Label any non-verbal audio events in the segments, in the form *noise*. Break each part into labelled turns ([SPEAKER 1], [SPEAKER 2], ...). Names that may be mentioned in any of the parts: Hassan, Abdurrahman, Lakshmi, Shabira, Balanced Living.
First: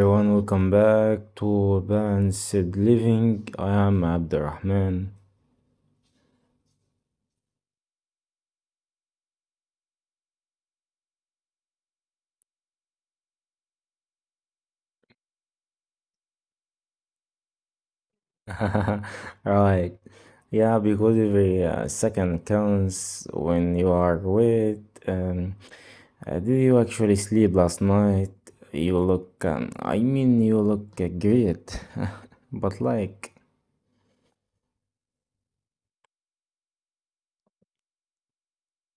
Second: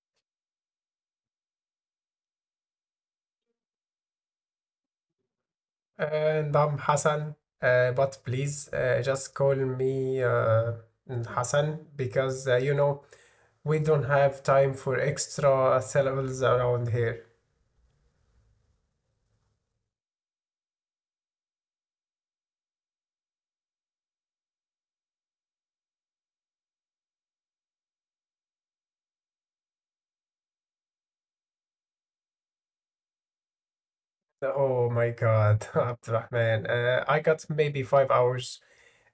[SPEAKER 1] everyone, welcome back to Balanced Living. I am Abdurrahman.
[SPEAKER 2] And I'm Hassan, but please just call me Hassan because we don't have time for extra syllables around here.
[SPEAKER 1] *laughs* Right. Yeah, because every second counts when you are with. Did you actually sleep last night? You look, I mean, you look great. *laughs* But like,
[SPEAKER 2] Oh my God, *laughs* Abdurrahman, I got maybe five hours.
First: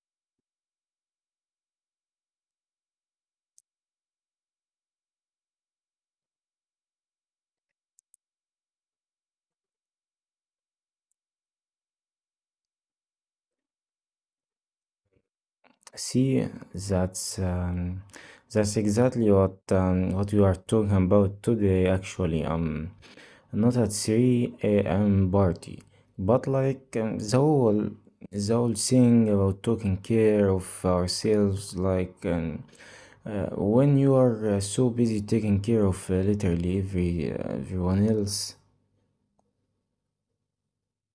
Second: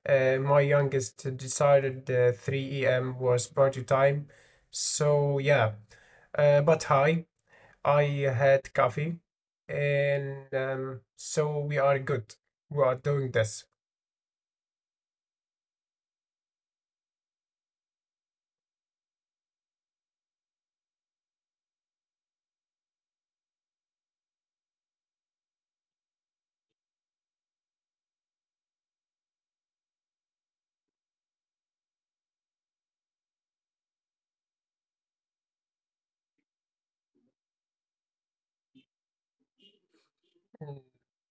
[SPEAKER 2] My youngest decided 3 a.m. was party time, so yeah. But hi, I had coffee, and so we are good. We are doing this.
[SPEAKER 1] see, that's um, that's exactly what we are talking about today. Actually. Not at 3 a.m. party, but the whole thing about taking care of ourselves. When you are so busy taking care of literally everyone else.
[SPEAKER 2] Mm,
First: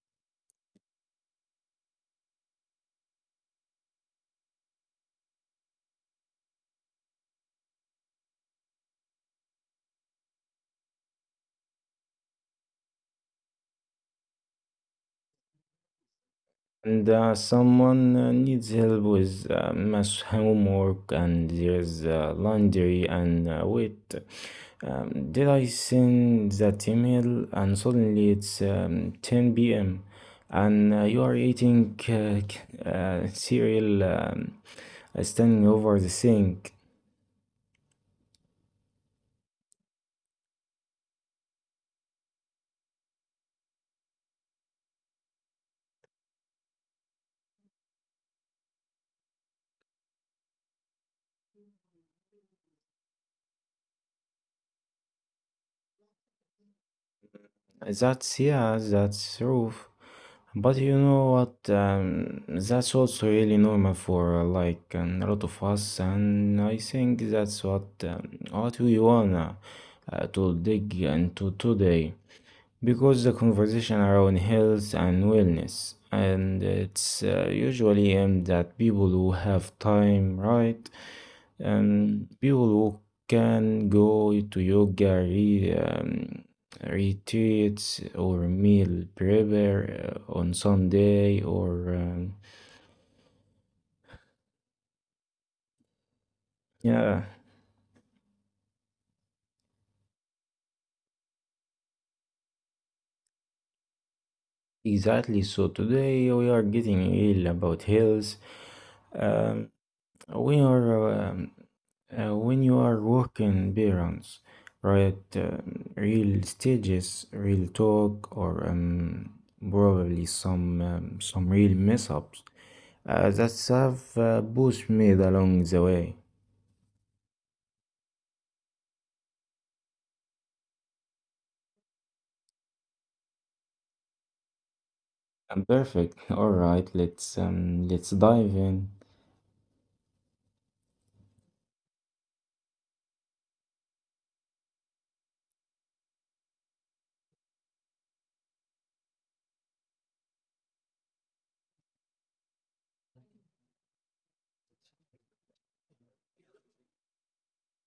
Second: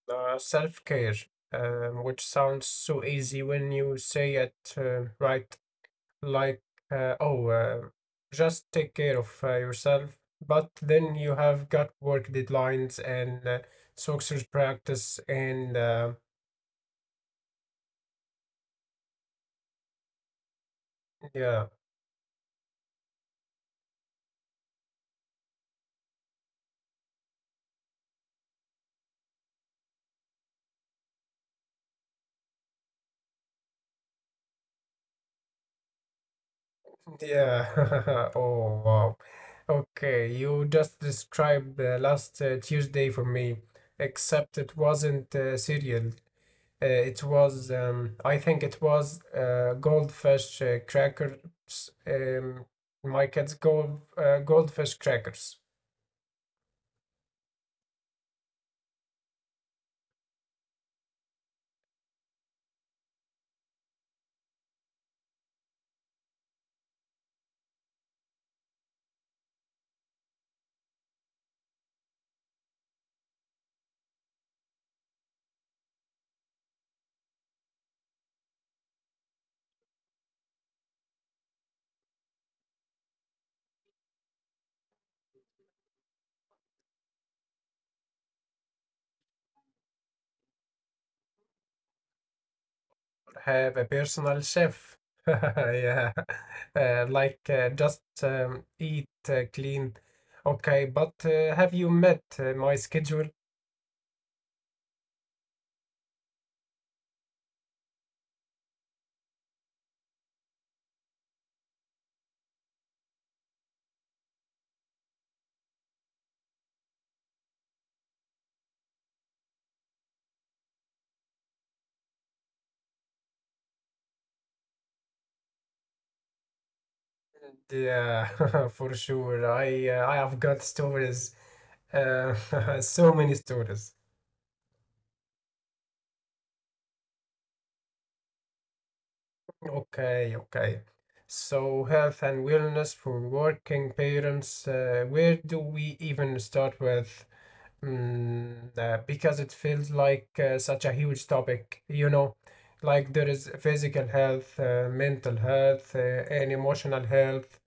[SPEAKER 2] Self-care, which sounds so easy when you say it, right? Like, uh, oh, uh, just take care of yourself. But then you have got work deadlines and soccer practice, and
[SPEAKER 1] And someone needs help with math homework, and
[SPEAKER 2] yeah,
[SPEAKER 1] there's laundry, and wait, did I send that email? And suddenly it's 10 p.m. and you are eating *laughs* cereal, standing over the sink.
[SPEAKER 2] yeah. *laughs* Oh, wow. Okay, you just described last Tuesday for me, except it wasn't cereal. It was, I think it was goldfish crackers. Um, my kids' goldfish crackers
[SPEAKER 1] That's true. But you know what? That's also really normal for a lot of us, and I think that's what we wanna to dig into today, because the conversation around health and wellness, and it's usually aimed at people who have time, right? People who can go to yoga retreats or meal prepare on Sunday or
[SPEAKER 2] have a personal chef. *laughs* Yeah,
[SPEAKER 1] yeah,
[SPEAKER 2] like just eat, clean. Okay, but have you met my schedule?
[SPEAKER 1] exactly. So today we are getting real about health. Um, we are When you are working parents, right? Real stages, real talk, or probably some real mess ups. That's have pushed me along the way.
[SPEAKER 2] Yeah, *laughs* for sure. I have got stories. Uh, *laughs* so many stories.
[SPEAKER 1] I'm perfect. *laughs* All right, let's dive in.
[SPEAKER 2] Okay, okay. So, health and wellness for working parents, where do we even start with? Because it feels like such a huge topic, you know, like there is physical health, mental health, and emotional health.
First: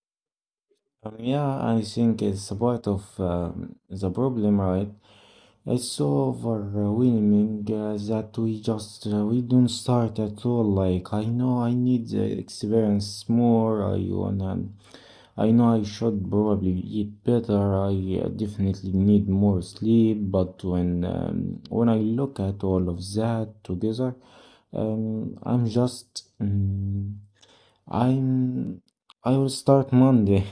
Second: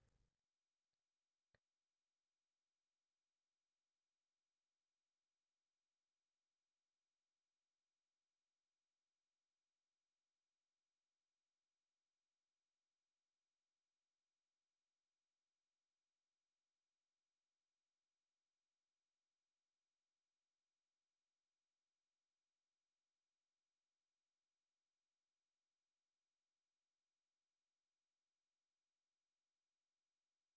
[SPEAKER 1] Yeah, I think it's a part of the problem, right? It's so overwhelming that we don't start at all. Like I know I need the experience more. I wanna. I know I should probably eat better. I definitely need more sleep. But when I look at all of that together, I'm just I'm I will start Monday,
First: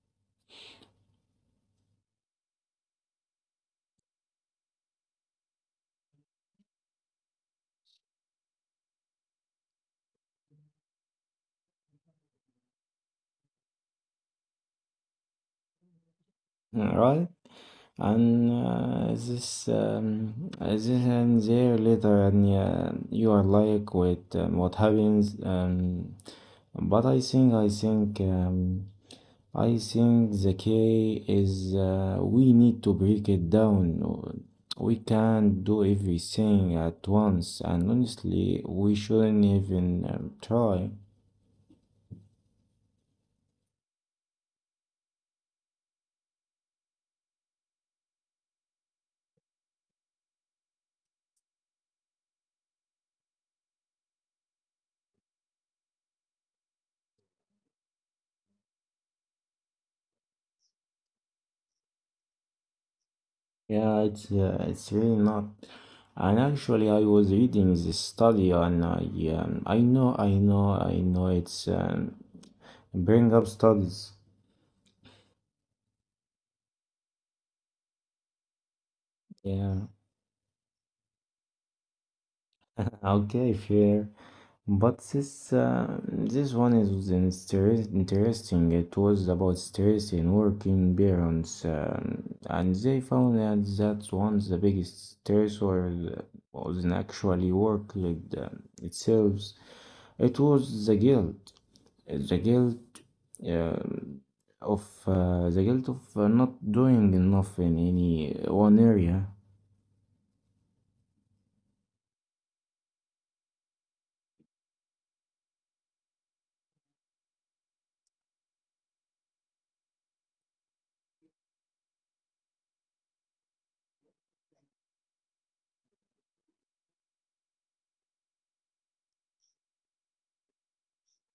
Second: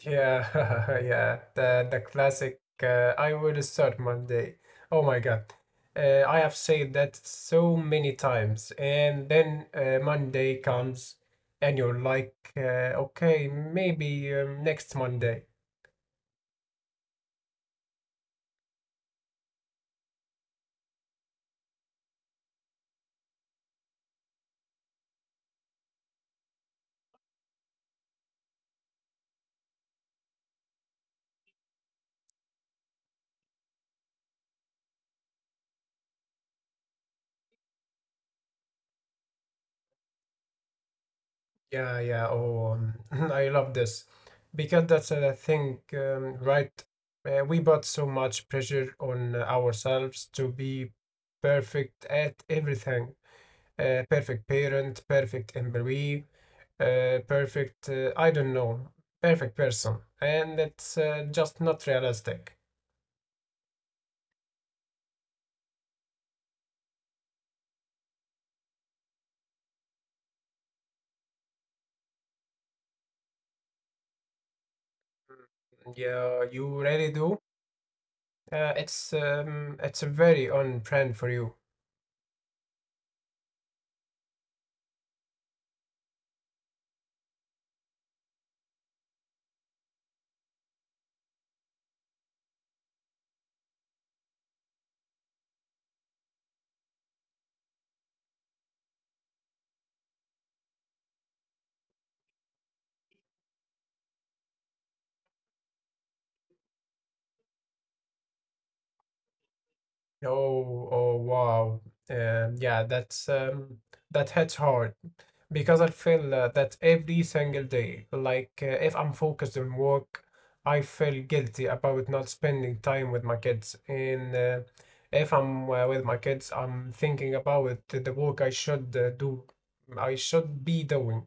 [SPEAKER 2] Yeah, *laughs* yeah, the classic. I will start Monday. Oh my God, I have said that so many times, and then Monday comes, and you're like, okay, maybe next Monday.
[SPEAKER 1] *laughs* right? And this, this and there later, and you are like, with what happens? But I think the key is we need to break it down. We can't do everything at once, and honestly, we shouldn't even try.
[SPEAKER 2] Yeah, yeah. Oh, *laughs* *clears throat* I love this because that's a thing, right? We put so much pressure on ourselves to be perfect at everything, perfect parent, perfect employee, perfect, I don't know, perfect person. And it's just not realistic.
[SPEAKER 1] Yeah, it's really not. And actually, I was reading this study, and I know, I know, I know. It's bring up studies.
[SPEAKER 2] Yeah, you really do. It's
[SPEAKER 1] Yeah,
[SPEAKER 2] it's a very on brand for you.
[SPEAKER 1] okay, fair. But this one is interesting. It was about stress in working parents, and they found out that one of the biggest stressor was actually work itself. It was the guilt. The guilt um, of The guilt of not doing enough in any one area.
[SPEAKER 2] Oh, oh, wow. Yeah, that's that hits hard because I feel that every single day. Like, if I'm focused on work, I feel guilty about not spending time with my kids. And if I'm with my kids, I'm thinking about the work I should be doing.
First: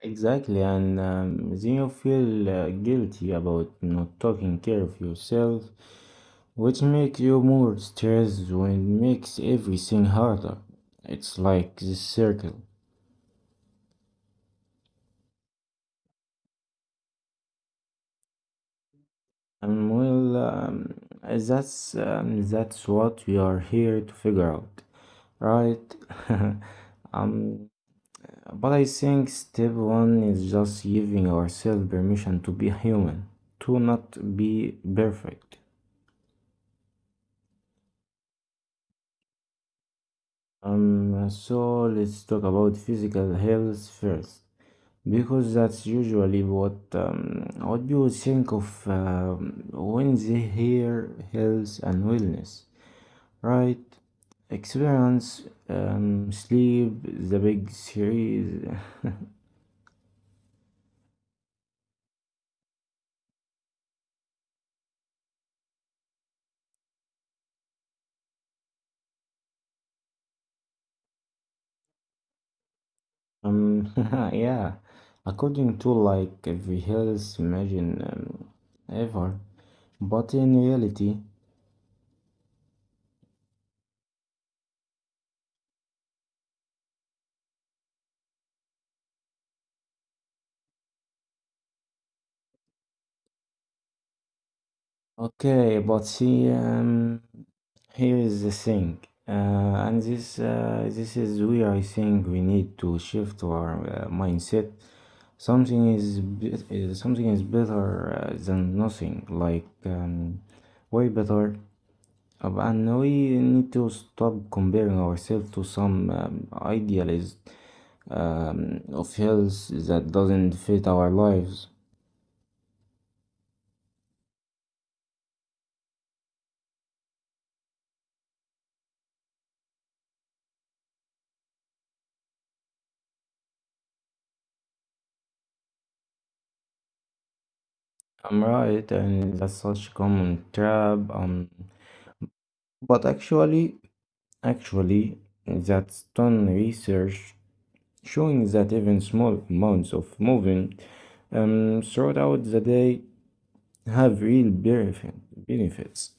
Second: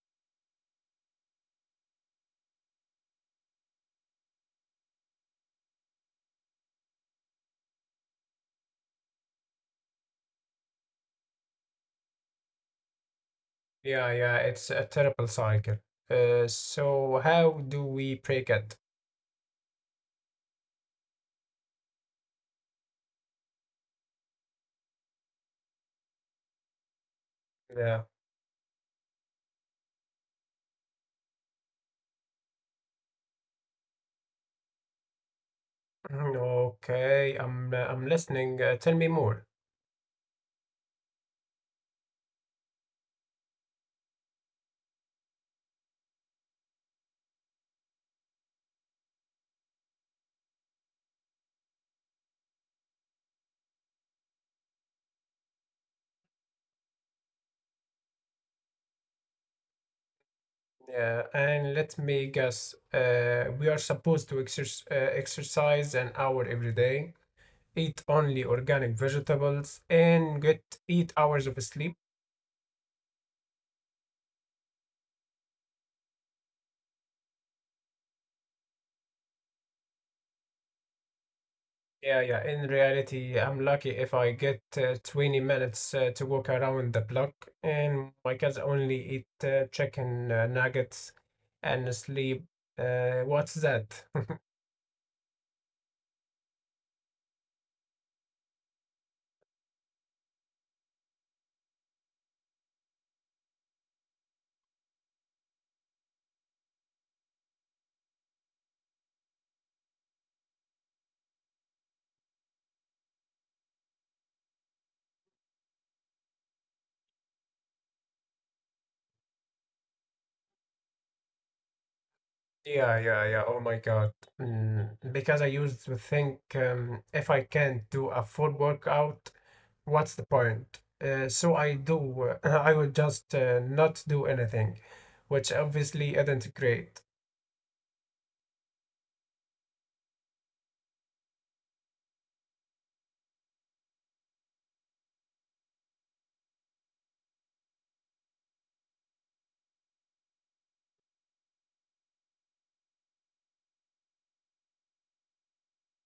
[SPEAKER 1] Exactly, and then you feel guilty about not taking care of yourself, which makes you more stressed and makes everything harder. It's like this circle.
[SPEAKER 2] Yeah, yeah, it's a terrible cycle. So how do we break it?
[SPEAKER 1] And well, that's what we are here to figure out, right? *laughs* um,
[SPEAKER 2] Yeah.
[SPEAKER 1] But I think step one is just giving ourselves permission to be human, to not be perfect.
[SPEAKER 2] Mhm. Okay, I'm listening. Tell me more.
[SPEAKER 1] So let's talk about physical health first, because that's usually what people think of when they hear health and wellness, right? Experience, sleep, the big series.
[SPEAKER 2] Yeah, and let me guess. We are supposed to exercise an hour every day, eat only organic vegetables, and get eight hours of sleep.
[SPEAKER 1] Um, *laughs* yeah, according to like every health imagine ever, but in reality,
[SPEAKER 2] Yeah, yeah. In reality, I'm lucky if I get 20 minutes to walk around the block, and my cats only eat chicken nuggets and sleep. What's that?
[SPEAKER 1] okay, but see, here is the thing, this is where I think we need to shift our mindset. Something is, something is better than nothing, way better. And we need to stop comparing ourselves to some idealized of health that doesn't fit our lives.
[SPEAKER 2] Yeah, yeah, yeah. Oh my God. Because I used to think if I can't do a full workout, what's the point? So I do, *clears throat* *laughs* I will just not do anything, which obviously isn't great.
[SPEAKER 1] I'm right, and that's such common trap. But actually, that's done research showing that even small amounts of moving throughout the day have real benefits.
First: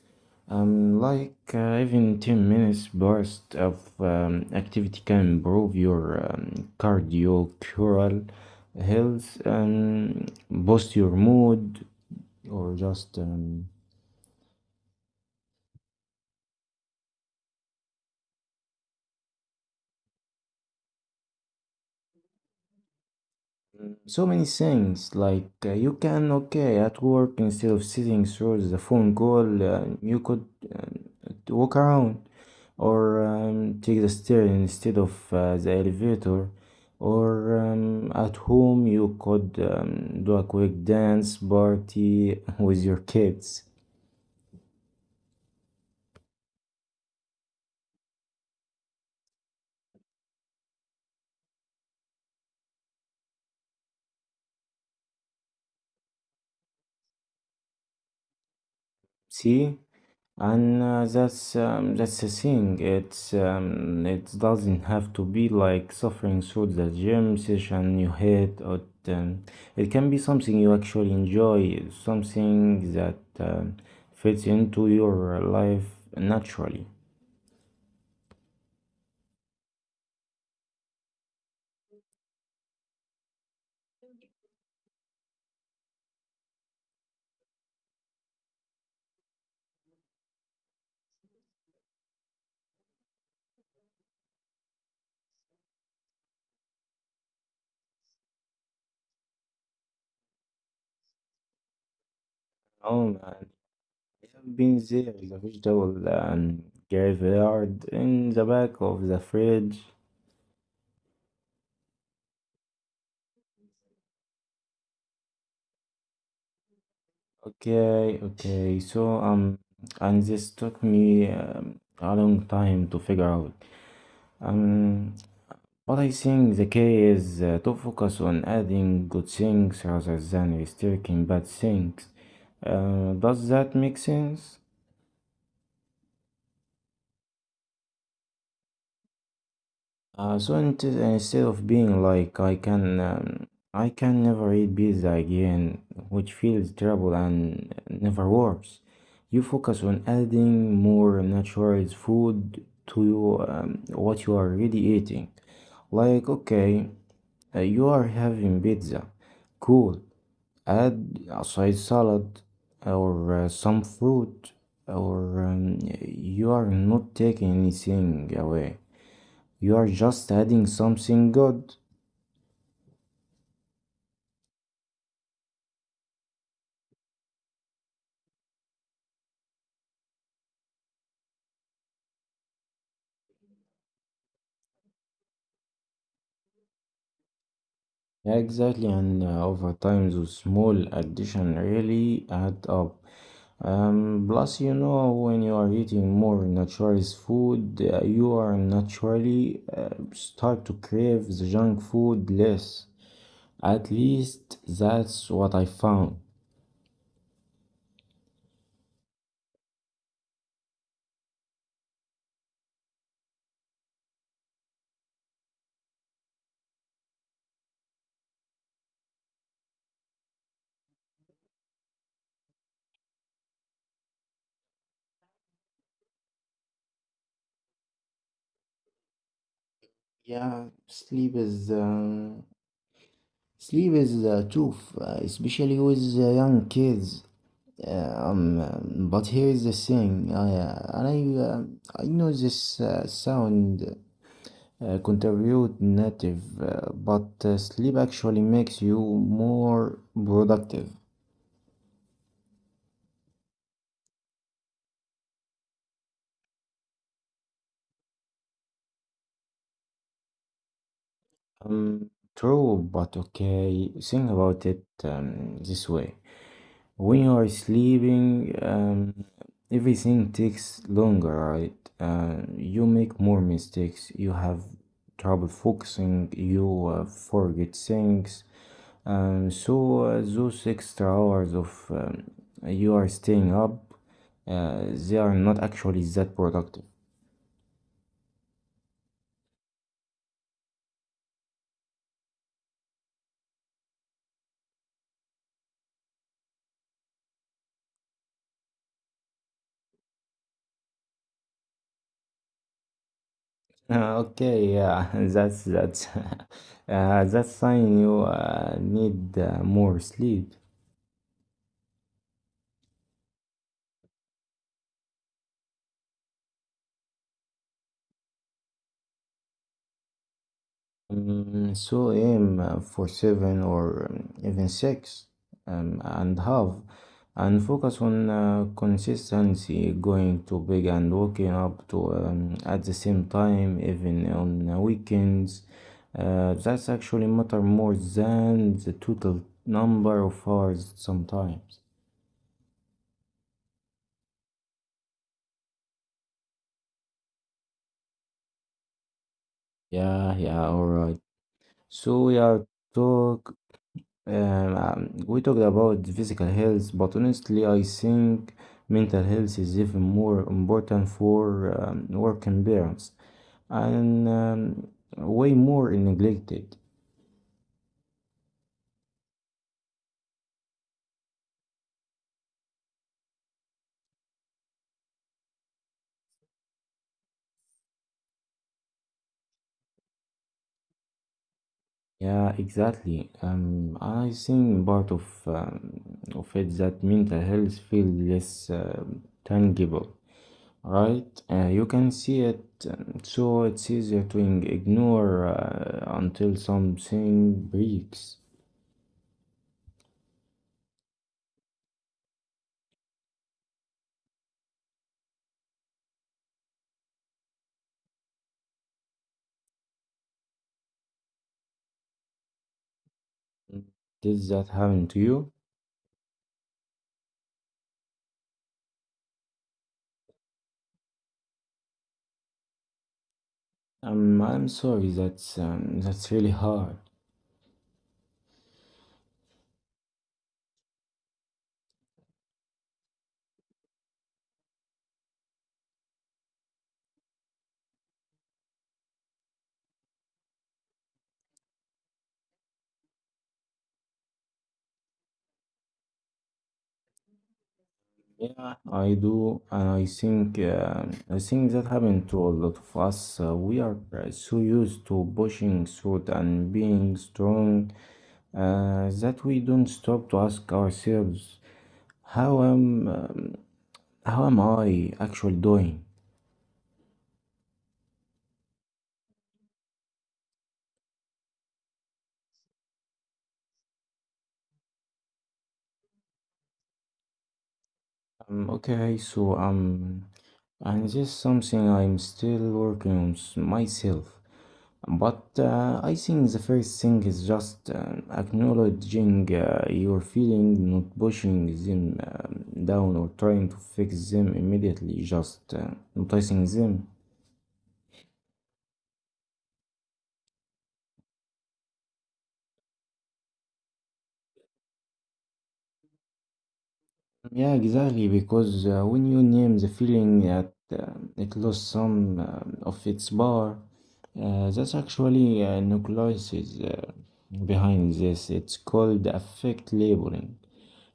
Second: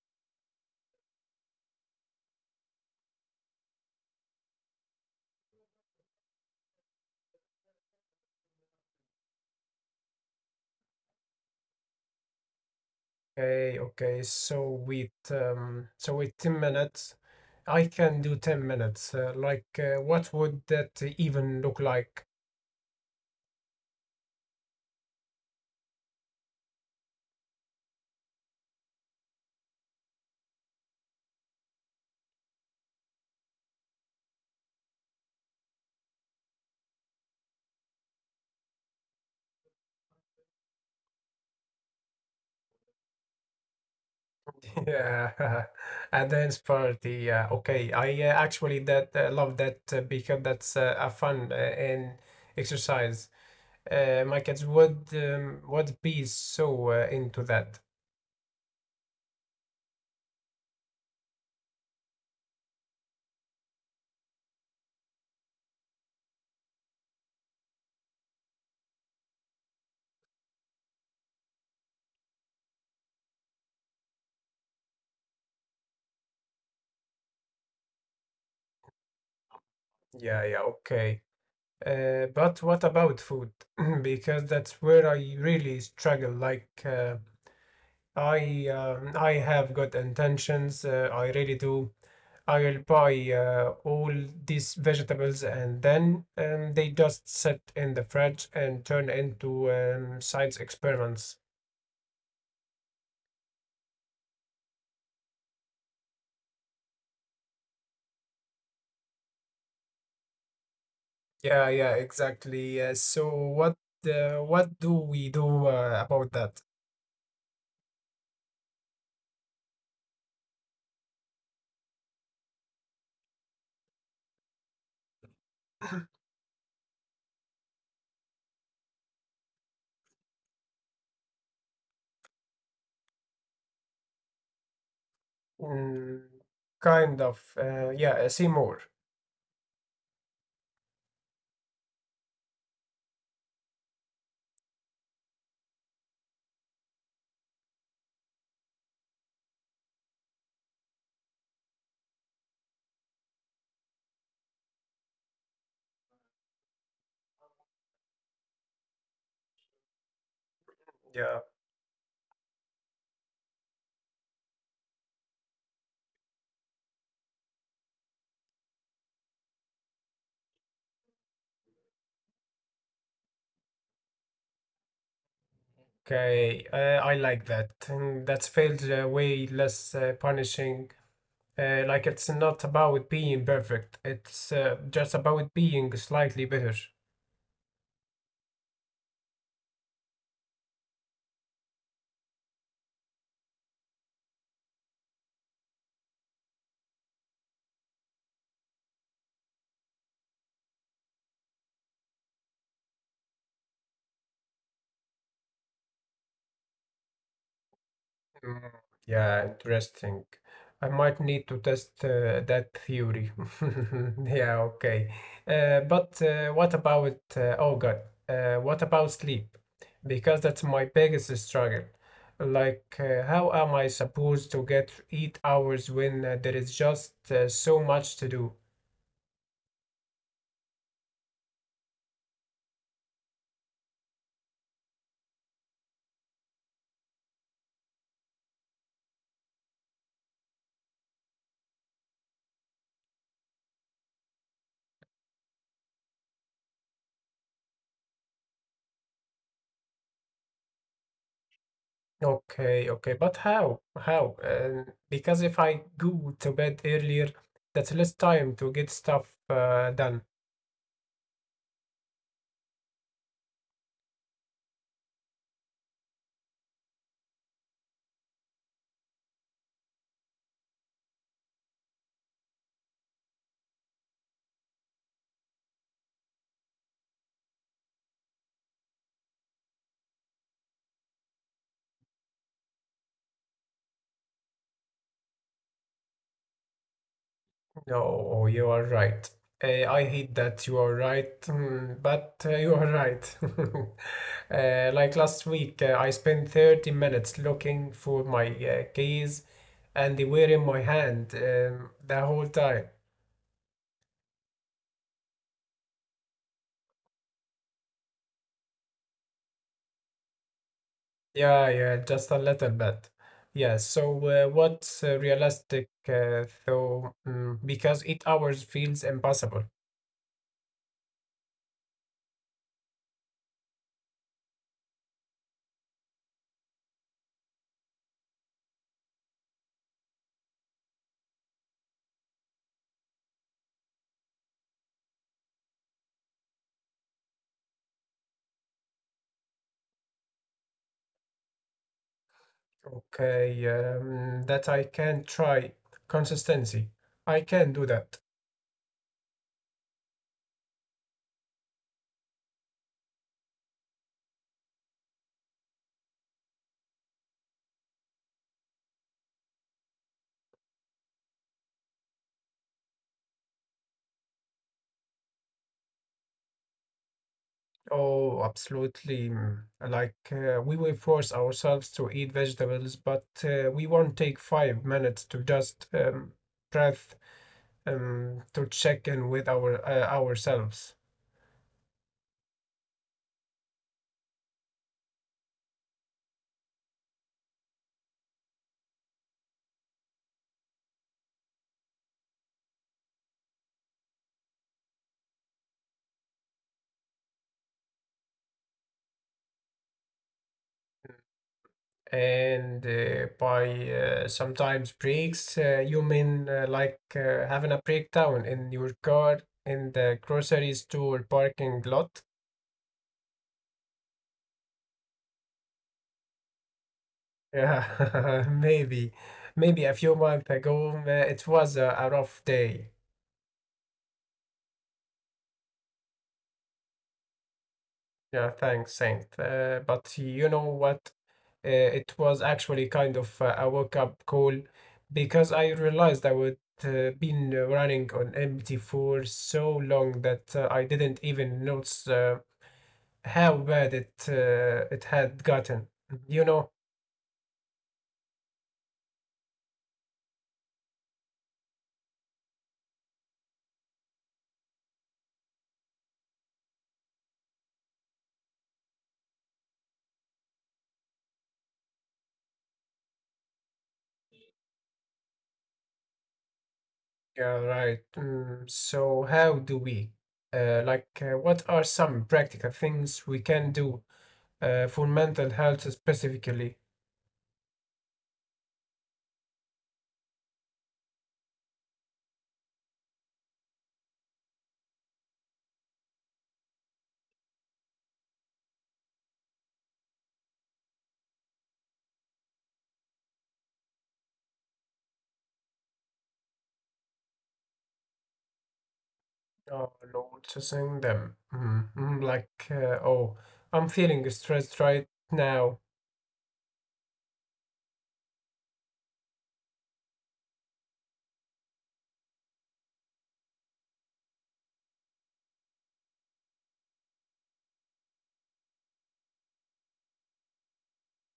[SPEAKER 1] Like even 10 minutes burst of activity can improve your cardiovascular health, boost your mood, or just
[SPEAKER 2] Okay, okay. So with 10 minutes, I can do 10 minutes. Like, what would that even look like?
[SPEAKER 1] so many things. Like you can, okay, at work instead of sitting through the phone call, you could uh, walk around, or take the stairs instead of the elevator, or at home you could do a quick dance party *laughs* with your kids.
[SPEAKER 2] Yeah, *laughs* and then for the okay, I actually that love that because that's a fun and exercise. My kids would be so into that.
[SPEAKER 1] See? And that's the thing. It doesn't have to be like suffering through the gym session you hate, or um, it can be something you actually enjoy, something that um, fits into your life naturally.
[SPEAKER 2] Yeah, yeah, okay. But what about food? *clears throat* Because that's where I really struggle. Like, I have good intentions. I really do. I will buy all these vegetables and then they just sit in the fridge and turn into science experiments.
[SPEAKER 1] Oh man. Been there, the vegetable and graveyard in the back of the fridge.
[SPEAKER 2] Yeah, yeah, exactly. So what do we do about that?
[SPEAKER 1] Okay, okay. So and this took me a long time to figure out. Um, but I think the key is to focus on adding good things rather than restricting bad things. Does that make sense?
[SPEAKER 2] Mm, kind of. Yeah, see more.
[SPEAKER 1] So instead of being like I can never eat pizza again, which feels terrible and never works. You focus on adding more natural food to what you are already eating. Like okay, you are having pizza, cool. Add
[SPEAKER 2] Yeah.
[SPEAKER 1] a side salad or some fruit, or you are not taking anything away. You are just adding something good.
[SPEAKER 2] Okay. I like that. That's felt way less punishing. Like it's not about being perfect. It's just about being slightly better.
[SPEAKER 1] Yeah, exactly. And over time, those small addition really add up. Plus, you know, when you are eating more naturalist food, you are naturally start to crave the junk food less. At least that's what I found.
[SPEAKER 2] Mm, yeah, interesting. I might need to test that theory. *laughs* yeah, okay. But What about oh God? What about sleep? Because that's my biggest struggle. Like, how am I supposed to get eight hours when there is just so much to do?
[SPEAKER 1] Yeah, sleep is the truth, especially with young kids. But here is the thing. I and I I know this sound contribute native, but sleep actually makes you more productive.
[SPEAKER 2] Okay, okay, but how? How? Because if I go to bed earlier, that's less time to get stuff done.
[SPEAKER 1] Um, True, but okay. Think about it this way. When you are sleeping, everything takes longer, right? You make more mistakes. You have trouble focusing. You forget things. So those extra hours of you are staying up, they are not actually that productive. *laughs*
[SPEAKER 2] No, you are right. I hate that you are right, but you are right. *laughs* Like last week, I spent 30 minutes looking for my keys and they were in my hand the whole time.
[SPEAKER 1] Okay, yeah, *laughs* that's *laughs* that's sign you need more sleep.
[SPEAKER 2] Yeah, yeah, just a little bit. Yeah, so what's realistic though? Because eight hours feels impossible.
[SPEAKER 1] Mm, so aim for seven or even six and half, and focus on consistency, going to bed and waking up to at the same time, even on weekends. That's actually matter more than the total number of hours sometimes.
[SPEAKER 2] Okay, that I can try. Consistency. I can do that.
[SPEAKER 1] Yeah, all right, so we are talk Um, we talked about physical health, but honestly, I think mental health is even more important for working parents and way more neglected.
[SPEAKER 2] Oh, absolutely. Like we will force ourselves to eat vegetables, but we won't take five minutes to just breath to check in with our ourselves.
[SPEAKER 1] Yeah, exactly. I think part of it that mental health feel less tangible, right? You can see it, so it's easier to ignore until something breaks.
[SPEAKER 2] And by sometimes breaks you mean like having a breakdown in your car in the grocery store parking lot.
[SPEAKER 1] Did that happen to you?
[SPEAKER 2] Yeah, *laughs* maybe maybe a few months ago, it was a rough day.
[SPEAKER 1] I'm sorry, that's really hard.
[SPEAKER 2] Yeah, thanks, Saint. But you know what? It was actually kind of a wake up call because I realized I would been running on empty for so long that I didn't even notice how bad it had gotten. You know?
[SPEAKER 1] Yeah, I do, and I think that happened to a lot of us. We are so used to pushing through and being strong that we don't stop to ask ourselves, how am um, how am I actually doing?
[SPEAKER 2] Yeah, right. So how do we? Like, what are some practical things we can do for mental health specifically?
[SPEAKER 1] Okay, so and this is something I'm still working on myself. But I think the first thing is just acknowledging your feelings, not pushing them down or trying to fix them immediately, just noticing them.
[SPEAKER 2] Oh, noticing them. Mhm, mhm. Like, oh, I'm feeling stressed right now.
[SPEAKER 1] Yeah, exactly, because when you name the feeling that it lost some of its power, that's actually nucleus is behind this. It's called affect labeling.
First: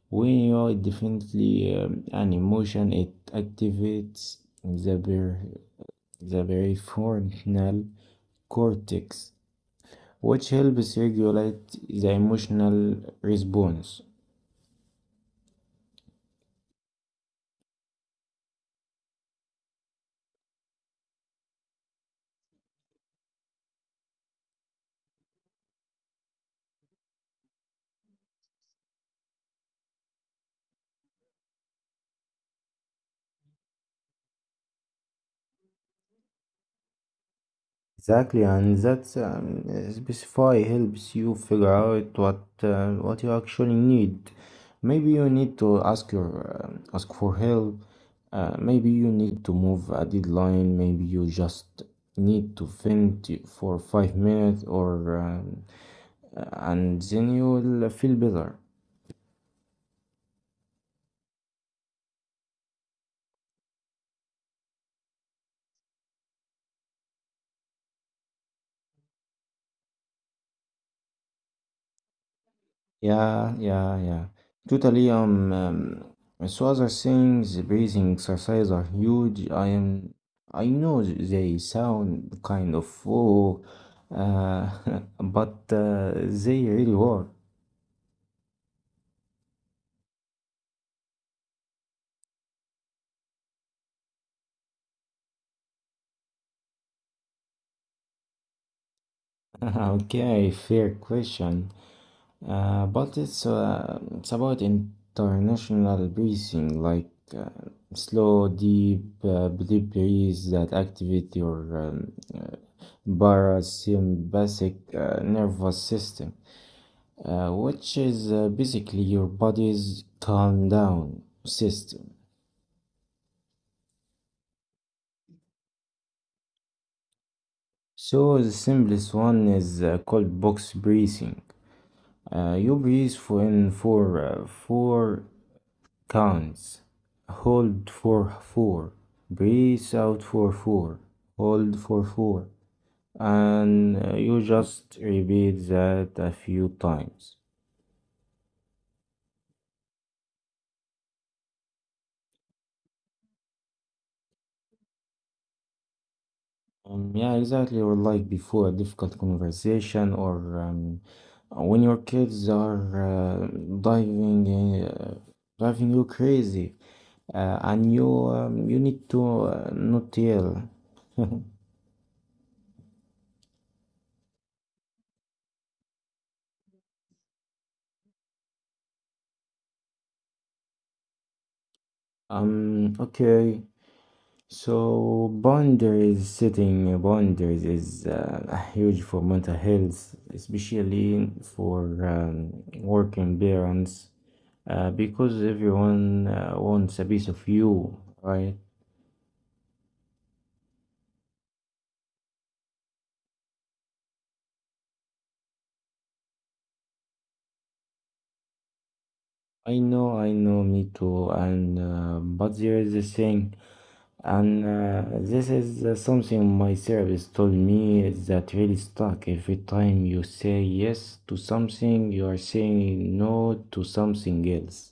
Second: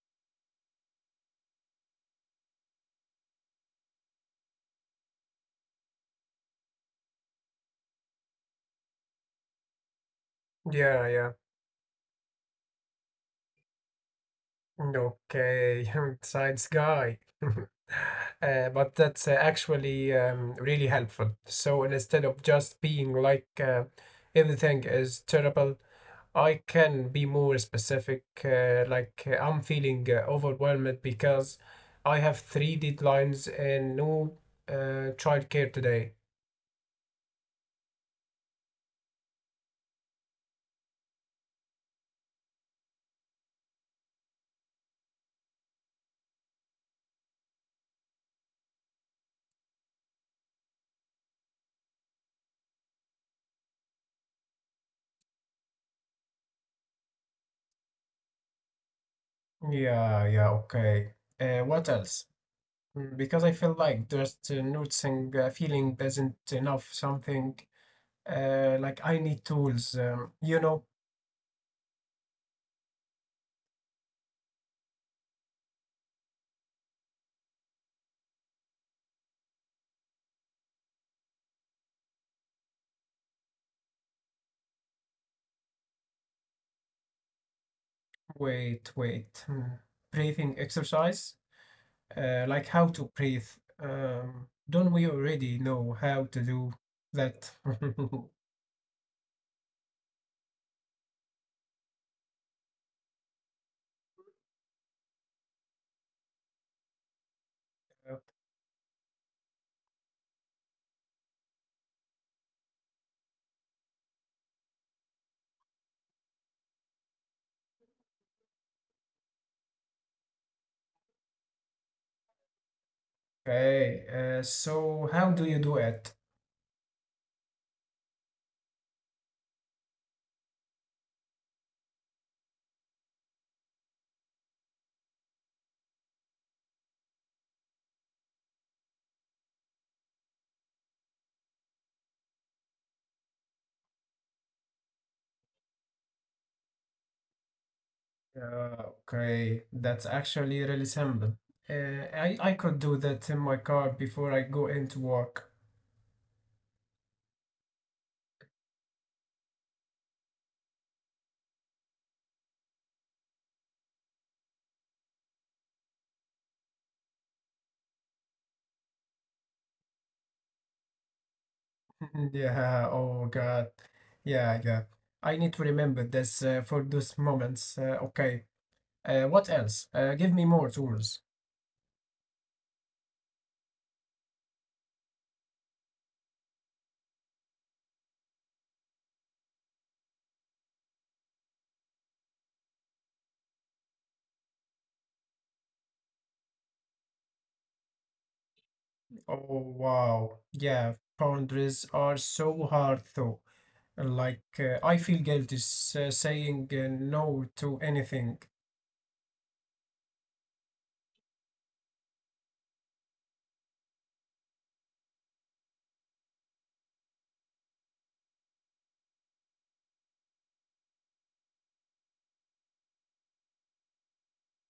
[SPEAKER 1] When you are definitely an emotion, it activates the, ber- the prefrontal cortex, which helps
[SPEAKER 2] Yeah, yeah.
[SPEAKER 1] regulate the emotional response.
[SPEAKER 2] Okay, *laughs* science guy. *laughs* But that's actually really helpful. So instead of just being like everything is terrible, I can be more specific. Like I'm feeling overwhelmed because I have three deadlines and no childcare today.
[SPEAKER 1] Exactly, and that's specify helps you figure out what you actually need. Maybe you need to ask your ask for help. Maybe you need to move a deadline. Maybe you just need to vent for 5 minutes, or and then you will feel better.
[SPEAKER 2] Yeah, yeah, okay. What else? Because I feel like just noticing feeling isn't enough, something like I need tools, you know.
[SPEAKER 1] Yeah, yeah, yeah. Totally. So other things, the breathing exercise are huge. I am, I know they sound kind of full, uh, *laughs* but they really work.
[SPEAKER 2] Hmm, breathing exercise, like how to breathe. Don't we already know how to do that? *laughs*
[SPEAKER 1] *laughs* Okay, fair question. But it's about international breathing, like uh, slow, deep breaths that activate your parasympathetic nervous system, which is basically your body's calm down system.
[SPEAKER 2] Okay, so how do you do it?
[SPEAKER 1] So the simplest one is called box breathing. You breathe for in for four counts. Hold for four, breathe out for four, hold for four, and you just repeat that a few times.
[SPEAKER 2] Yeah, okay, that's actually really simple. Uh, I could do that in my car before I go into work.
[SPEAKER 1] Yeah, exactly. Or like before a difficult conversation, or when your kids are driving in, uh, driving you crazy, and you need to not yell.
[SPEAKER 2] *laughs* Yeah, oh God. Yeah, yeah. I need to remember this for those moments. Okay, what else? Give me more tools.
[SPEAKER 1] *laughs* Okay. So boundaries, setting boundaries is huge for mental health, especially for working parents, because everyone wants a piece of you, right?
[SPEAKER 2] Oh wow. Yeah, boundaries are so hard though. Like I feel guilty saying no to anything.
[SPEAKER 1] I know, me too. And but there is a thing, and this is something my therapist told me is that really stuck. Every time you say yes to something, you are saying no to something else.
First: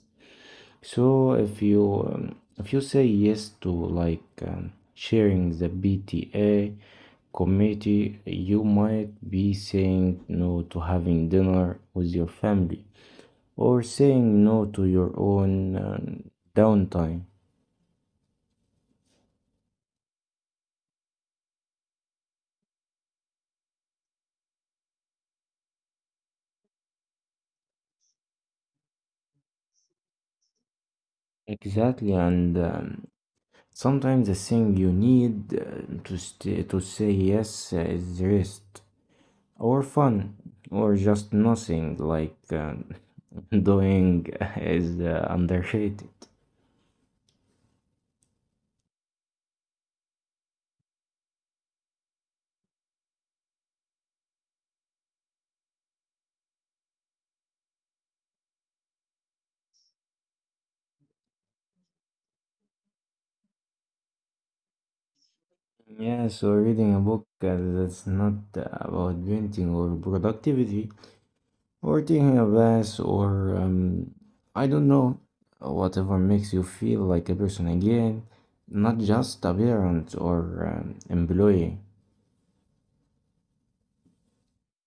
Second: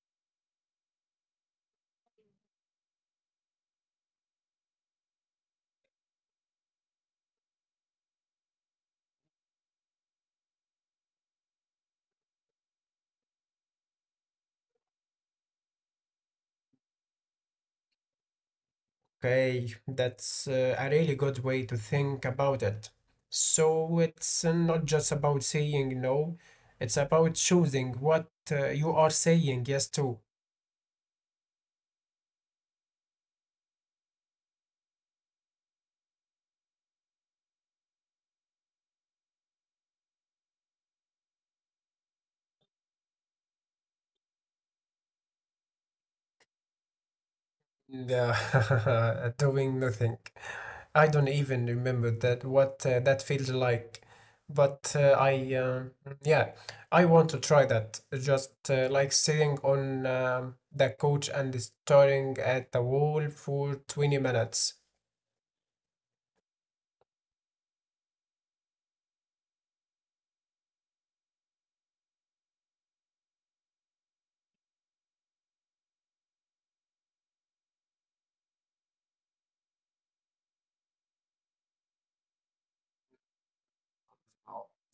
[SPEAKER 1] So if you say yes to sharing the BTA committee, you might be saying no to having dinner with your family or saying no to your own downtime.
[SPEAKER 2] Okay, that's a really good way to think about it. So it's not just about saying no, it's about choosing what you are saying yes to.
[SPEAKER 1] Exactly, and sometimes the thing you need to say yes is rest, or fun, or just nothing, like *laughs* doing is underrated.
[SPEAKER 2] Yeah, *laughs* doing nothing. I don't even remember that what that feels like. But yeah, I want to try that. Just like sitting on the couch and staring at the wall for 20 minutes.
[SPEAKER 1] Yeah, so reading a book that's not about painting or productivity, or taking a bath, or I don't know, whatever makes you feel like a person again, not just a parent or employee.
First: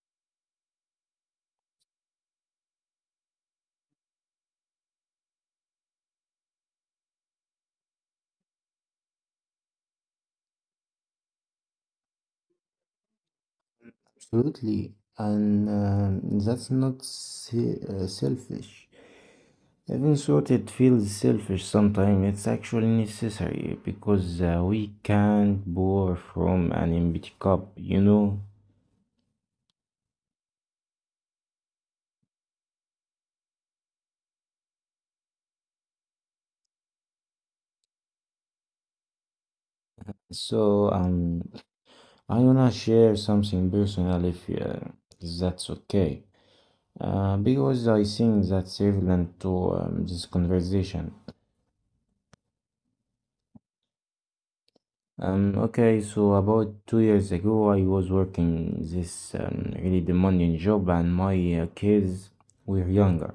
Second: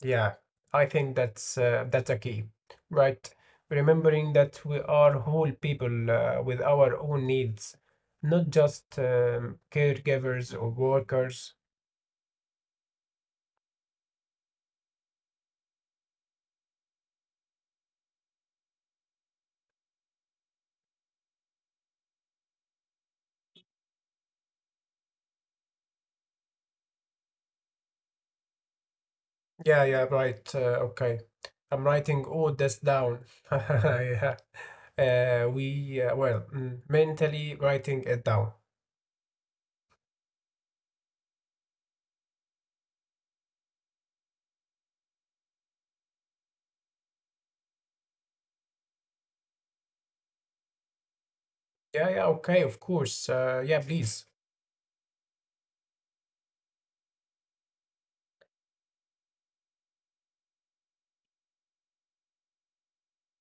[SPEAKER 2] Yeah, I think that's a key, right? Remembering that we are whole people with our own needs, not just caregivers or workers.
[SPEAKER 1] Absolutely, and that's not selfish. Even so, it feels selfish sometimes. It's actually necessary because we can't pour from an empty cup.
[SPEAKER 2] Yeah, yeah, right. Okay. I'm writing all this down. *laughs* Yeah. Well, mentally writing it down.
[SPEAKER 1] So I wanna share something personal if that's okay, because I think that's relevant to this conversation.
[SPEAKER 2] Yeah, yeah, okay, of course. Yeah, please.
[SPEAKER 1] Okay, so about 2 years ago, I was working this really demanding job, and my kids were younger.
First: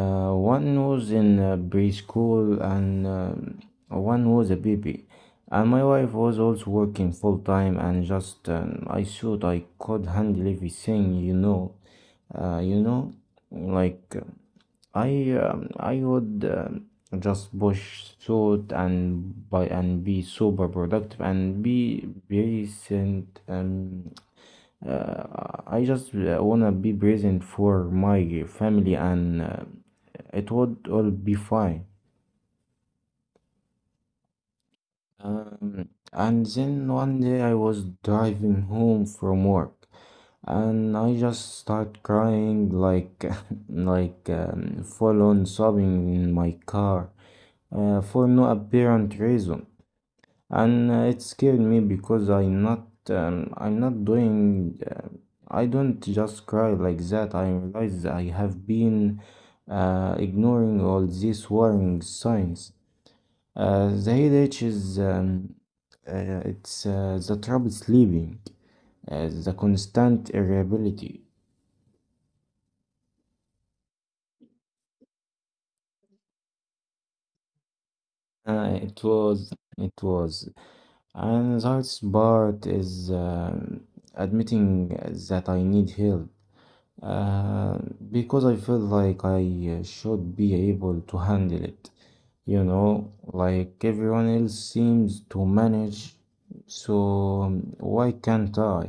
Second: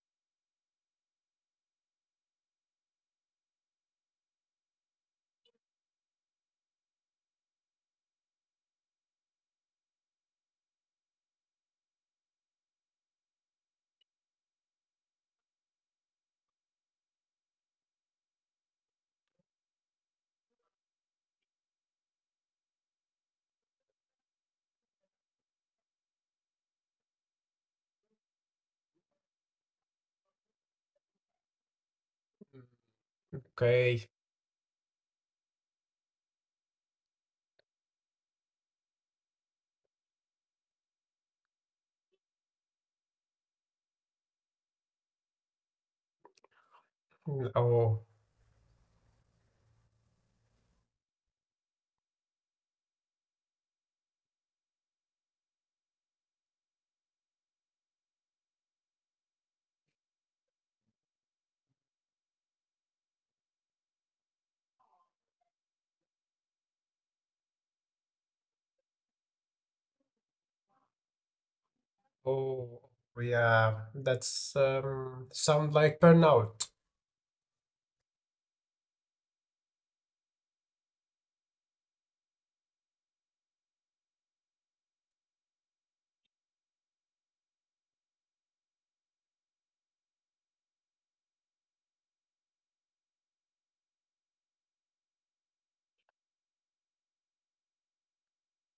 [SPEAKER 1] One was in preschool, and one was a baby. And my wife was also working full time, and just I thought I could handle everything, you know. Uh, you know, like uh, I would just push through it, and by and be super productive and be patient. I just wanna be present for my family, and it would all be fine.
[SPEAKER 2] Mm. Okay.
[SPEAKER 1] And then one day I was driving home from work, and I just start crying, like *laughs* like full on sobbing in my car,
[SPEAKER 2] Mm. Oh.
[SPEAKER 1] for no apparent reason. And it scared me because I'm not doing I don't just cry like that. I realize I have been ignoring all these warning signs. The headache is it's the trouble sleeping, the constant irritability.
[SPEAKER 2] Oh, yeah, that's sound like burnout,
[SPEAKER 1] It was. And the hardest part is admitting that I need help. Uh, because I feel like I should be able to handle it, you know, like everyone else seems to manage, so why can't I?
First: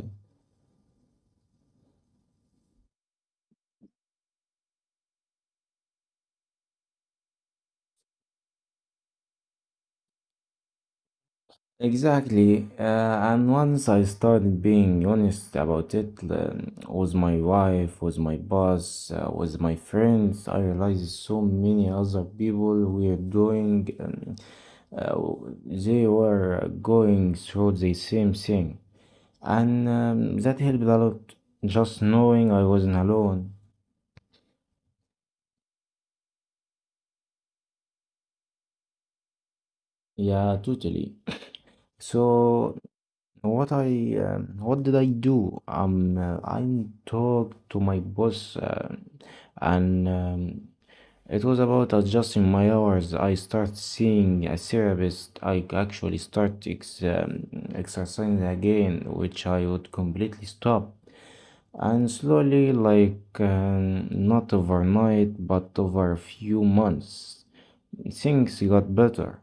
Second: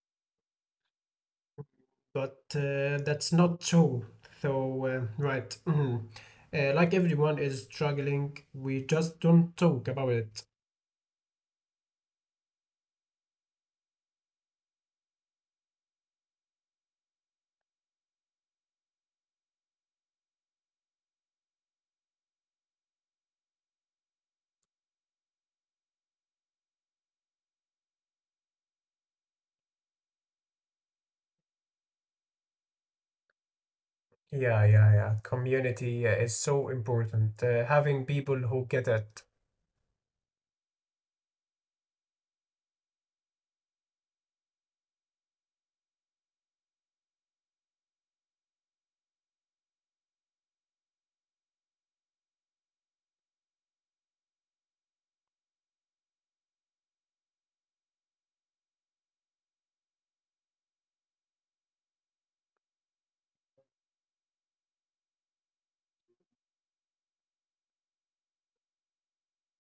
[SPEAKER 2] but that's not true. So, right. *clears throat* Like everyone is struggling, we just don't talk about it.
[SPEAKER 1] Exactly, and once I started being honest about it, with my wife, with my boss, with my friends, I realized so many other people uh, they were going through the same thing. And that helped a lot, just knowing I wasn't alone.
[SPEAKER 2] Yeah, yeah, yeah. Community is so important. Having people who get it,
[SPEAKER 1] Yeah, totally. So what did I do? I talked to my boss, and it was about adjusting my hours. I start seeing a therapist. I actually start ex exercising again, which I would completely stop. And slowly, like not overnight, but over a few months, things got better.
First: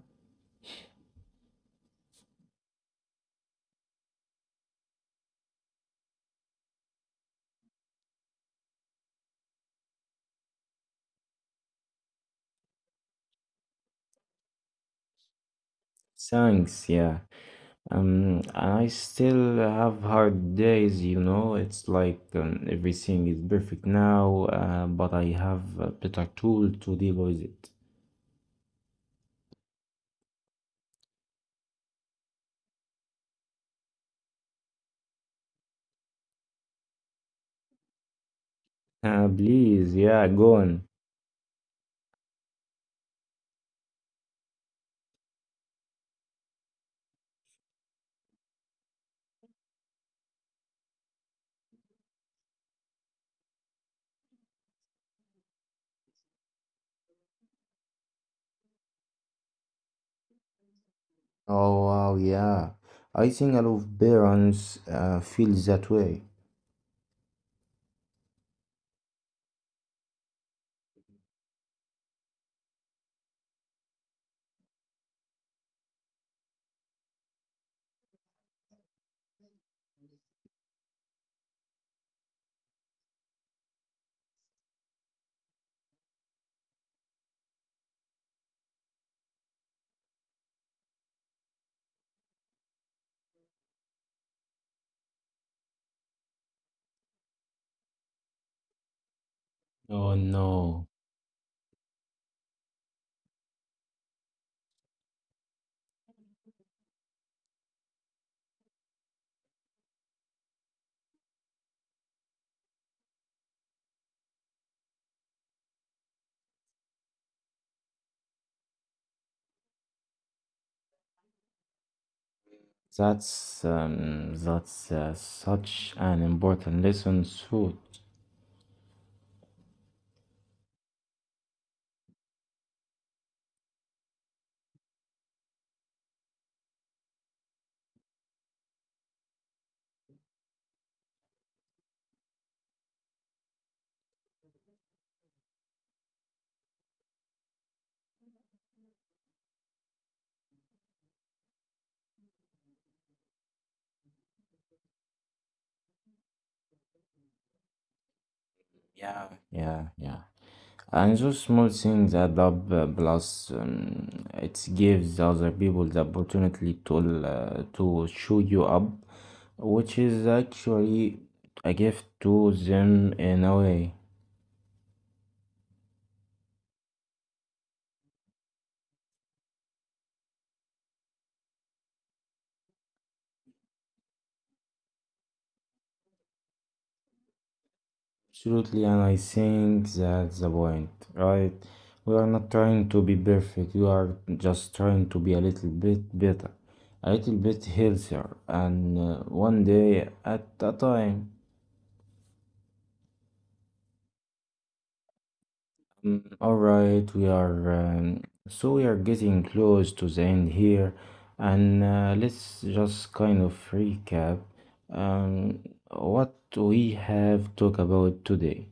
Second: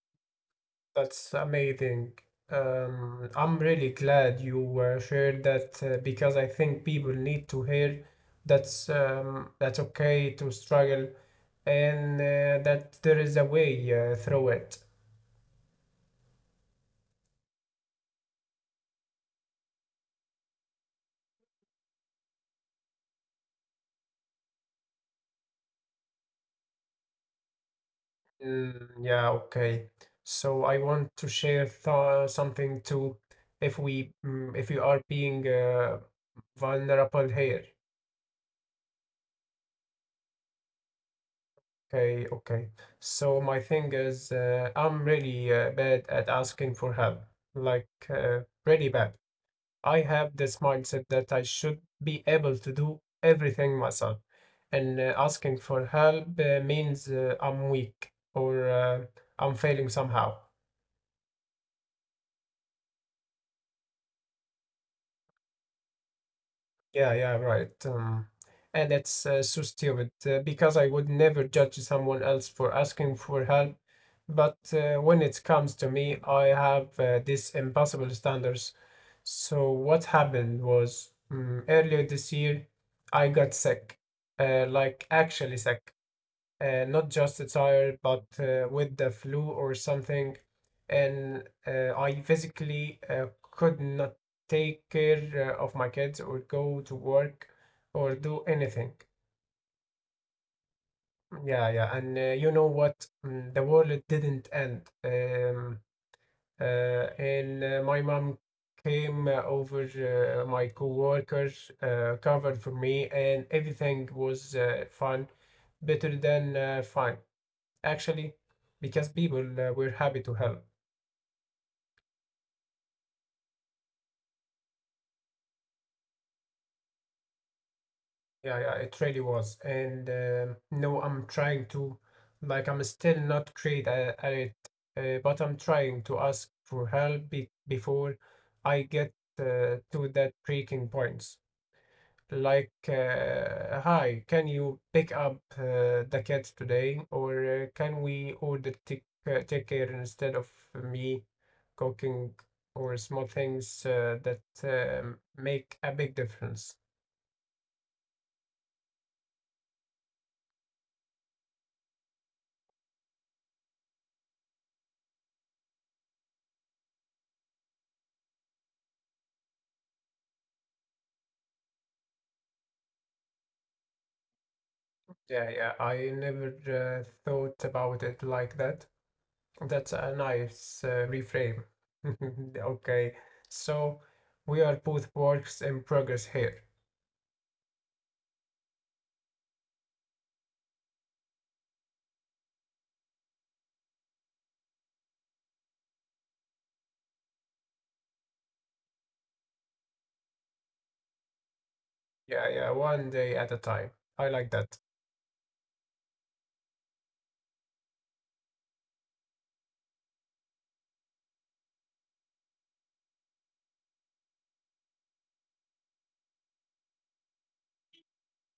[SPEAKER 2] that's amazing. I'm really glad you shared that because I think people need to hear that's okay to struggle and that there is a way through it.
[SPEAKER 1] Thanks, yeah. I still have hard days, you know. It's like everything is perfect now, but I have a better tool to deal with it.
[SPEAKER 2] Mm, yeah, okay. So I want to share th something too. If we, if you are being vulnerable here.
[SPEAKER 1] Please, yeah, go on.
[SPEAKER 2] Okay, okay. So my thing is, I'm really bad at asking for help. Like, really bad. I have this mindset that I should be able to do everything myself. And asking for help means I'm weak or I'm failing somehow.
[SPEAKER 1] Oh, wow, yeah. I think a lot of parents feel that way.
[SPEAKER 2] Yeah, yeah, right. And that's so stupid because I would never judge someone else for asking for help. But when it comes to me, I have these impossible standards. So what happened was earlier this year, I got sick, like actually sick, not just a tired, but with the flu or something. And I physically could not take care of my kids or go to work or do anything.
[SPEAKER 1] Oh no,
[SPEAKER 2] Yeah, yeah. And you know what? The world didn't end. And my mom came over, my coworkers covered for me, and everything was fun, better than fine actually, because people were happy to help.
[SPEAKER 1] that's such an important lesson, thought.
[SPEAKER 2] Yeah, yeah, it really was. And no, I'm trying to, like, I'm still not great at it, but I'm trying to ask for help be before I get to that breaking point. Like, hi, can you pick up the cat today, or can we order take care instead of me cooking, or small things that make a big difference.
[SPEAKER 1] Yeah, yeah, yeah. And those small things add up, plus it gives other people the opportunity to show you up, which is actually a gift to them in a way.
[SPEAKER 2] Yeah, yeah, I never thought about it like that. That's a nice reframe. *laughs* Okay, so we are both works in progress here.
[SPEAKER 1] Absolutely, and I think that's the point, right? We are not trying to be perfect, we are just trying to be a little bit better, a little bit healthier, and one day at a time.
[SPEAKER 2] Yeah, yeah, one day at a time. I like that.
[SPEAKER 1] All right, we are so we are getting close to the end here, and let's just kind of recap um, what we have talked about today.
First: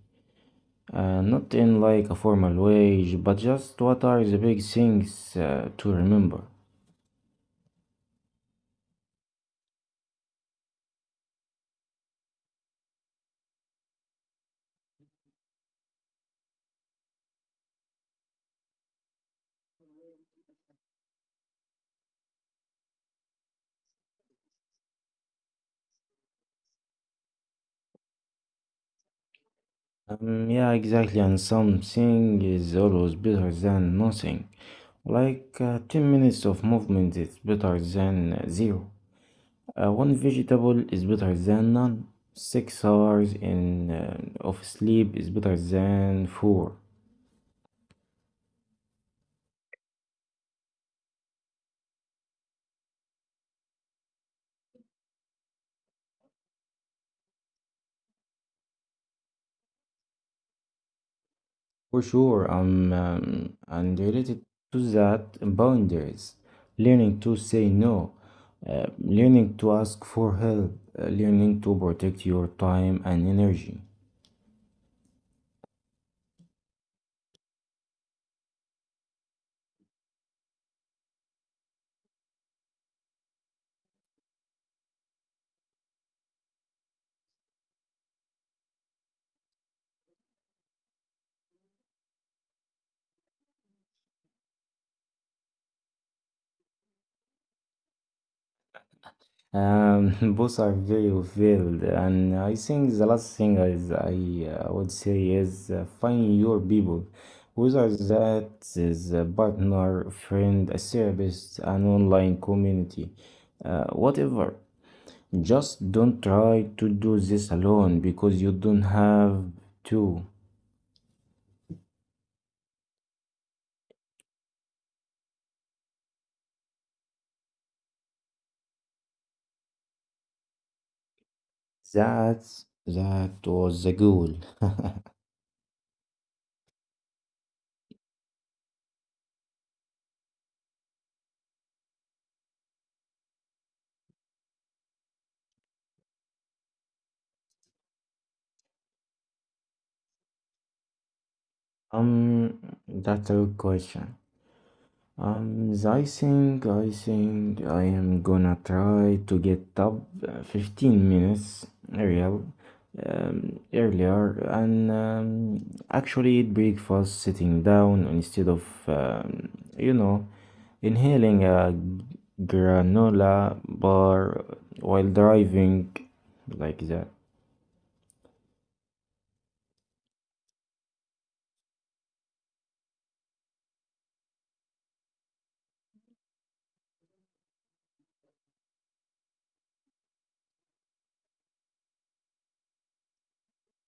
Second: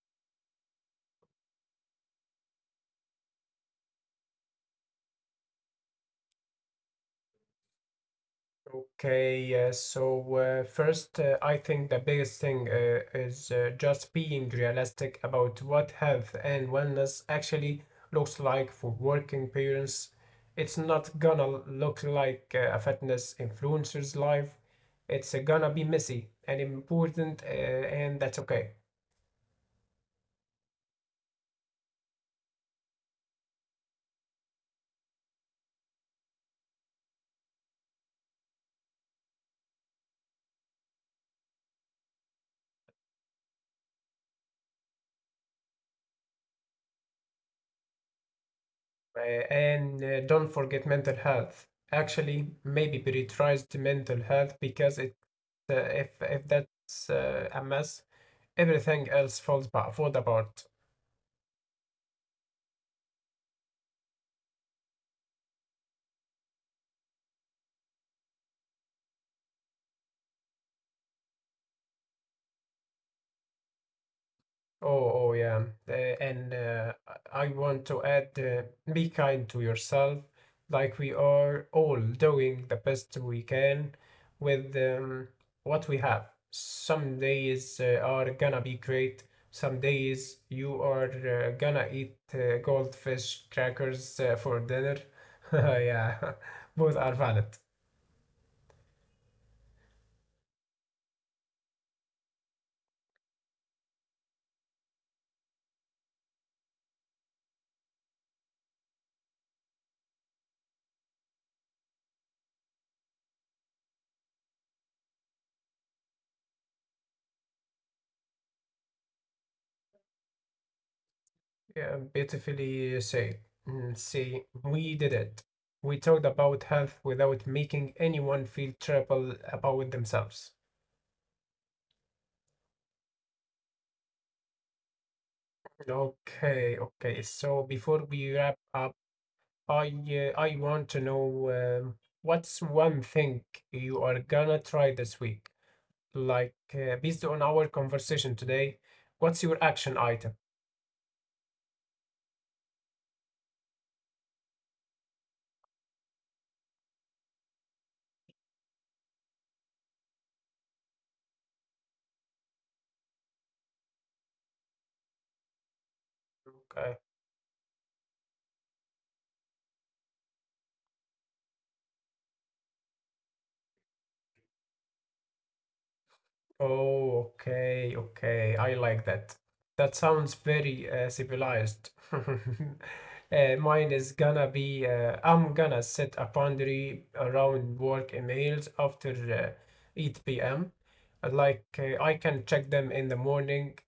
[SPEAKER 1] Not in like a formal way, but just what are the big things to remember.
[SPEAKER 2] Okay, yes. So, first, I think the biggest thing is just being realistic about what health and wellness actually looks like for working parents. It's not gonna look like a fitness influencer's life. It's gonna be messy and important, and that's okay.
[SPEAKER 1] Yeah, exactly, and something is always better than nothing. Like 10 minutes of movement is better than zero. One vegetable is better than none. 6 hours in of sleep is better than 4.
[SPEAKER 2] Uh, and don't forget mental health. Actually, maybe prioritized mental health, because it, if that's a mess, everything else falls apart.
[SPEAKER 1] For sure, I'm and related to that, boundaries, learning to say no, learning to ask for help, learning to protect your time and energy.
[SPEAKER 2] Oh, oh yeah. And I want to add, be kind to yourself, like we are all doing the best we can with what we have. Some days are gonna be great. Some days you are gonna eat goldfish crackers for dinner. *laughs* Yeah, both are valid.
[SPEAKER 1] *laughs* Both are very varied, and I think the last thing is I would say is find your people, whether that is a partner, friend, a therapist, an online community, whatever. Just don't try to do this alone because you don't have to.
[SPEAKER 2] Yeah, beautifully said. Mm, see, we did it. We talked about health without making anyone feel terrible about themselves.
[SPEAKER 1] That that was the goal.
[SPEAKER 2] Okay, okay. So before we wrap up, I want to know, um, what's one thing you are gonna try this week? Like, based on our conversation today, what's your action item?
[SPEAKER 1] Um, that's a good question. I think I am gonna try to get up 15 minutes real earlier and actually eat
[SPEAKER 2] Okay.
[SPEAKER 1] breakfast sitting down instead of, you know, inhaling a granola bar while driving like that.
[SPEAKER 2] Oh, okay, okay. I like that. That sounds very civilized. *laughs* Mine is gonna be, I'm gonna set a boundary around work emails after uh, 8 p.m. Like, I can check them in the morning.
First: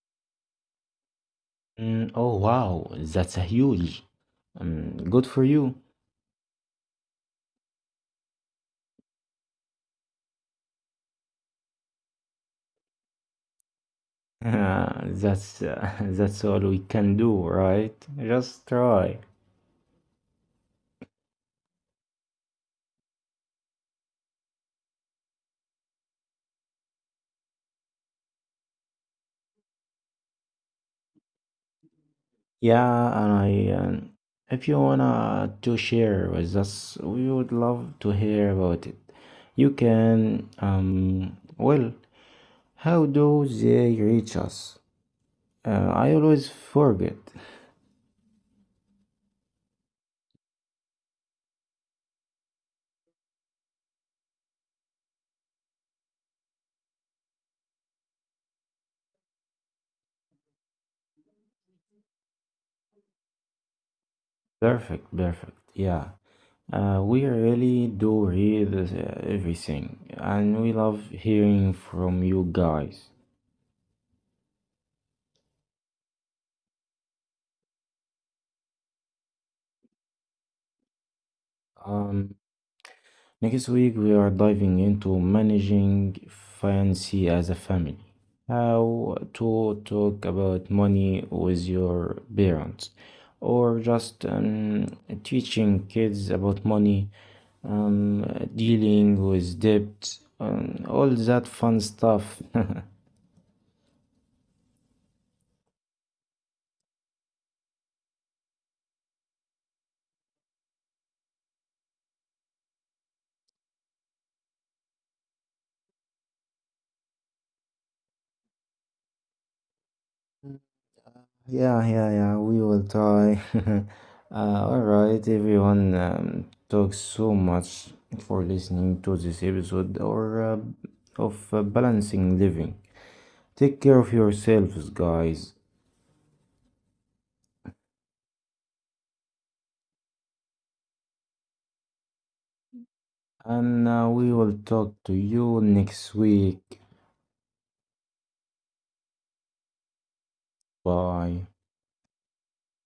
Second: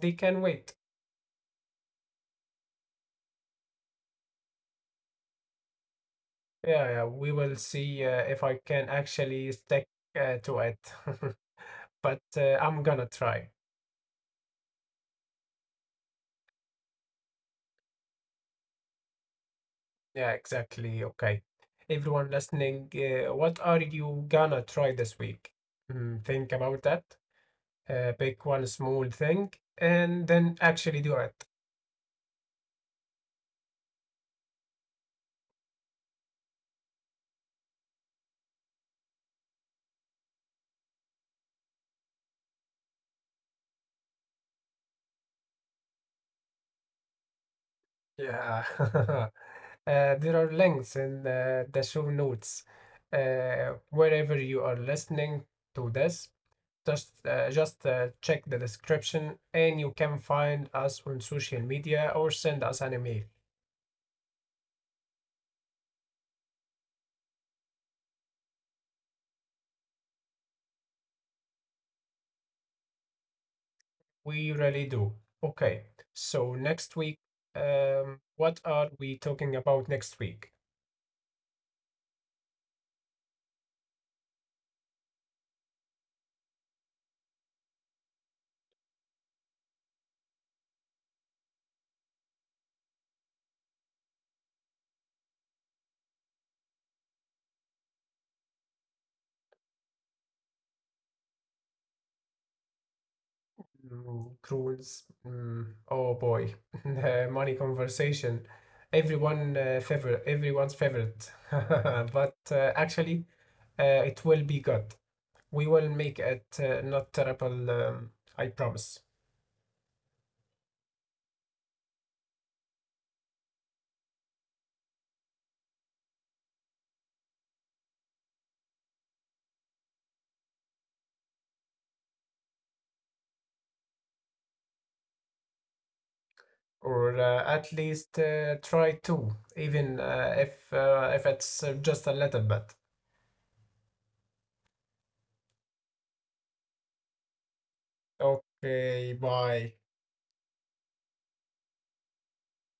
[SPEAKER 2] They can wait.
[SPEAKER 1] Mm, oh wow, that's a huge. Good for you.
[SPEAKER 2] Yeah, yeah, we will see if I can actually stick to it. *laughs* But I'm gonna try.
[SPEAKER 1] *laughs* Yeah, that's *laughs* that's all we can do, right? Just try.
[SPEAKER 2] Yeah, exactly. Okay. Everyone listening, what are you gonna try this week? Mm, think about that. Pick one small thing and then actually do it.
[SPEAKER 1] Yeah, and if you wanna to share with us, we would love to hear about it. You can, how do they reach us? I always forget.
[SPEAKER 2] Yeah. *laughs* There are links in the show notes. Wherever you are listening to this, just check the description and you can find us on social media or send us an email.
[SPEAKER 1] Perfect, perfect. Yeah. We really do read everything, and we love hearing from you guys.
[SPEAKER 2] We really do. Okay, so next week, what are we talking about next week?
[SPEAKER 1] Um, Next week, we are diving into managing fancy as a family. How to talk about money with your parents, or just teaching kids about money, dealing with debt, all that fun stuff. *laughs*
[SPEAKER 2] Mm, cruise. Mm, oh boy, *laughs* the money conversation. Everyone's favorite. *laughs* But actually, it will be good. We will make it not terrible. I promise.
[SPEAKER 1] Yeah, yeah, yeah, we will try. *laughs* All right, everyone. Talks so much for listening to this episode or of balancing living. Take care of yourselves, guys,
[SPEAKER 2] Or at least try to, even if it's just a little bit.
[SPEAKER 1] and we will talk to you next week.
[SPEAKER 2] Okay, bye.
[SPEAKER 1] Bye.